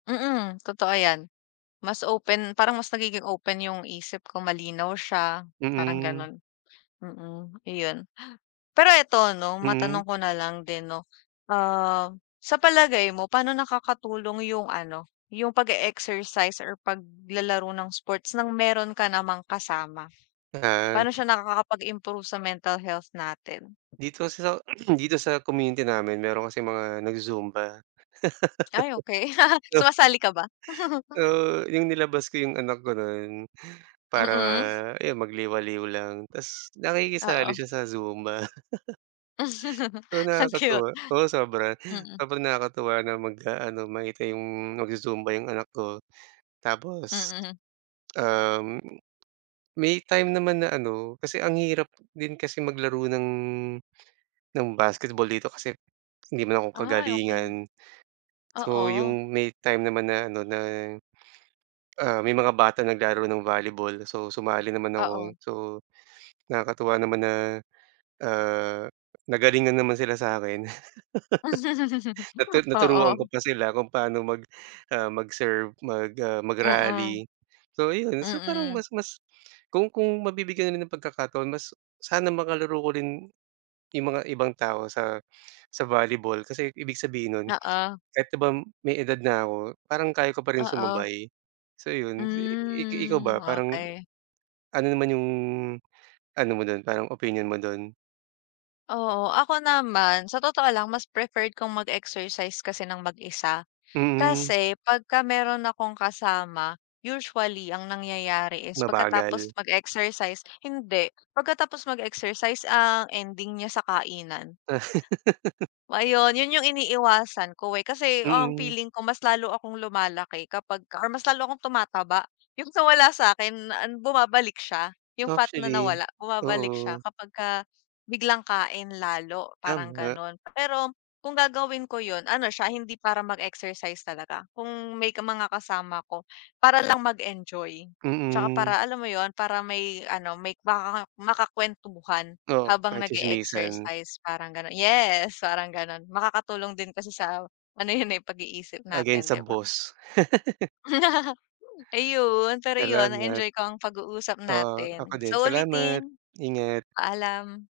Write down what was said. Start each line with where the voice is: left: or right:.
left: Mm totoo yan. Mas open parang mas nagiging open yung isip ko malinaw siya, parang
right: Mm.
left: ganun. Mm iyon. Pero eto 'no,
right: Mm.
left: matanong ko na lang din no ah, sa palagay mo paano nakakatulong yung ano, yung pag-e-exercise or paglalaro ng sports ng meron ka namang kasama?
right: Ah.
left: Paano siya nakakapag-improve sa mental health natin?
right: Dito sa dito sa community namin meron kasing mga nagzu-zumba.
left: Ay okey
right: Ah.
left: sumasali ka ba?
right: Oo, yung nilabas ko yung anak ko nun para
left: Mm.
right: ayun magliwaliw lang ta's nakikisali
left: Oo.
right: siya sa zumba. So
left: Ang cute.
right: nakakatuwa, oo sobra.
left: Mm.
right: Sobrang nakakatuwa na mag-aano makita yung magzu-zumba yung anak ko. Tapos,
left: Mm.
right: um may time naman na ano, kasi ang hirap din kasi maglaro ng ng basketball dito. Kasi, hindi naman ako
left: Ay okey.
right: kagalingan. So
left: Oo.
right: yung may time naman na ano na, ah may mga bata naglaro ng volleyball, so sumali naman ako.
left: Oo.
right: So nakakatuwa naman na ah, nagalingan naman sila sa'kin. Natu naturuan ko
left: Oo.
right: pa sila kung paano mag ah mag-serve, mag ah
left: Mm.
right: mag-rally. So ayun so parang
left: Mm.
right: mas mas kung kung mabibigyan na rin ng pagkakataon mas sana makalaro ko rin yung mga ibang tao sa sa volleyball. Kasi ibig sabihin nun
left: Oo.
right: kahit 'di ba may edad na ako parang kaya ko pa rin
left: Oo.
right: sumabay. So yun i i ikaw
left: Hmm
right: ba? Parang,
left: okey.
right: ano naman yung ano mo dun parang opinyon mo dun?
left: Oo, ako naman sa totoo lang mas preferred kong mag-exercise kasi ng mag-isa.
right: Mm.
left: Kasi pagka meron akong kasama, usually ang nangyayari is pagkatapos
right: Mabagal.
left: mag-exercise hindi, pagkatapos mag-exercise ang ending niya sa kainan. Ayun, yun yung iniiwasan ko eh. Kasi ang
right: Mm.
left: feeling ko mas lalo akong lumalaki kapag or mas lalo akong tumataba yung sa wala sa'kin an bumabalik siya yung fat na
right: Actually
left: nawala bumabalik siya.
right: oo.
left: Kapagka biglang kain lalo parang
right: Tama.
left: ganun. Pero kung gagawin ko yun ano siya, hindi para mag-exercise talaga kung may mga kasama ko para lang mag-enjoy. Tsaka para
right: Mm.
left: alam mo yun? Para may ano may makaka makakwentuhan
right: Oo
left: habang
right: ka-chismisan.
left: nag-e-exercise parang ganun. Yes, parang ganun makakatulong din kasi sa ano yun eh, pag-iisip
right: Against
left: natin,
right: sa
left: 'di ba?
right: boss.
left: Ayun pero yun
right: Salamat.
left: na-enjoy ko ang pag-uusap
right: Oo ako
left: natin sa
right: din salamat,
left: ulitin.
right: ingat.
left: Paalam.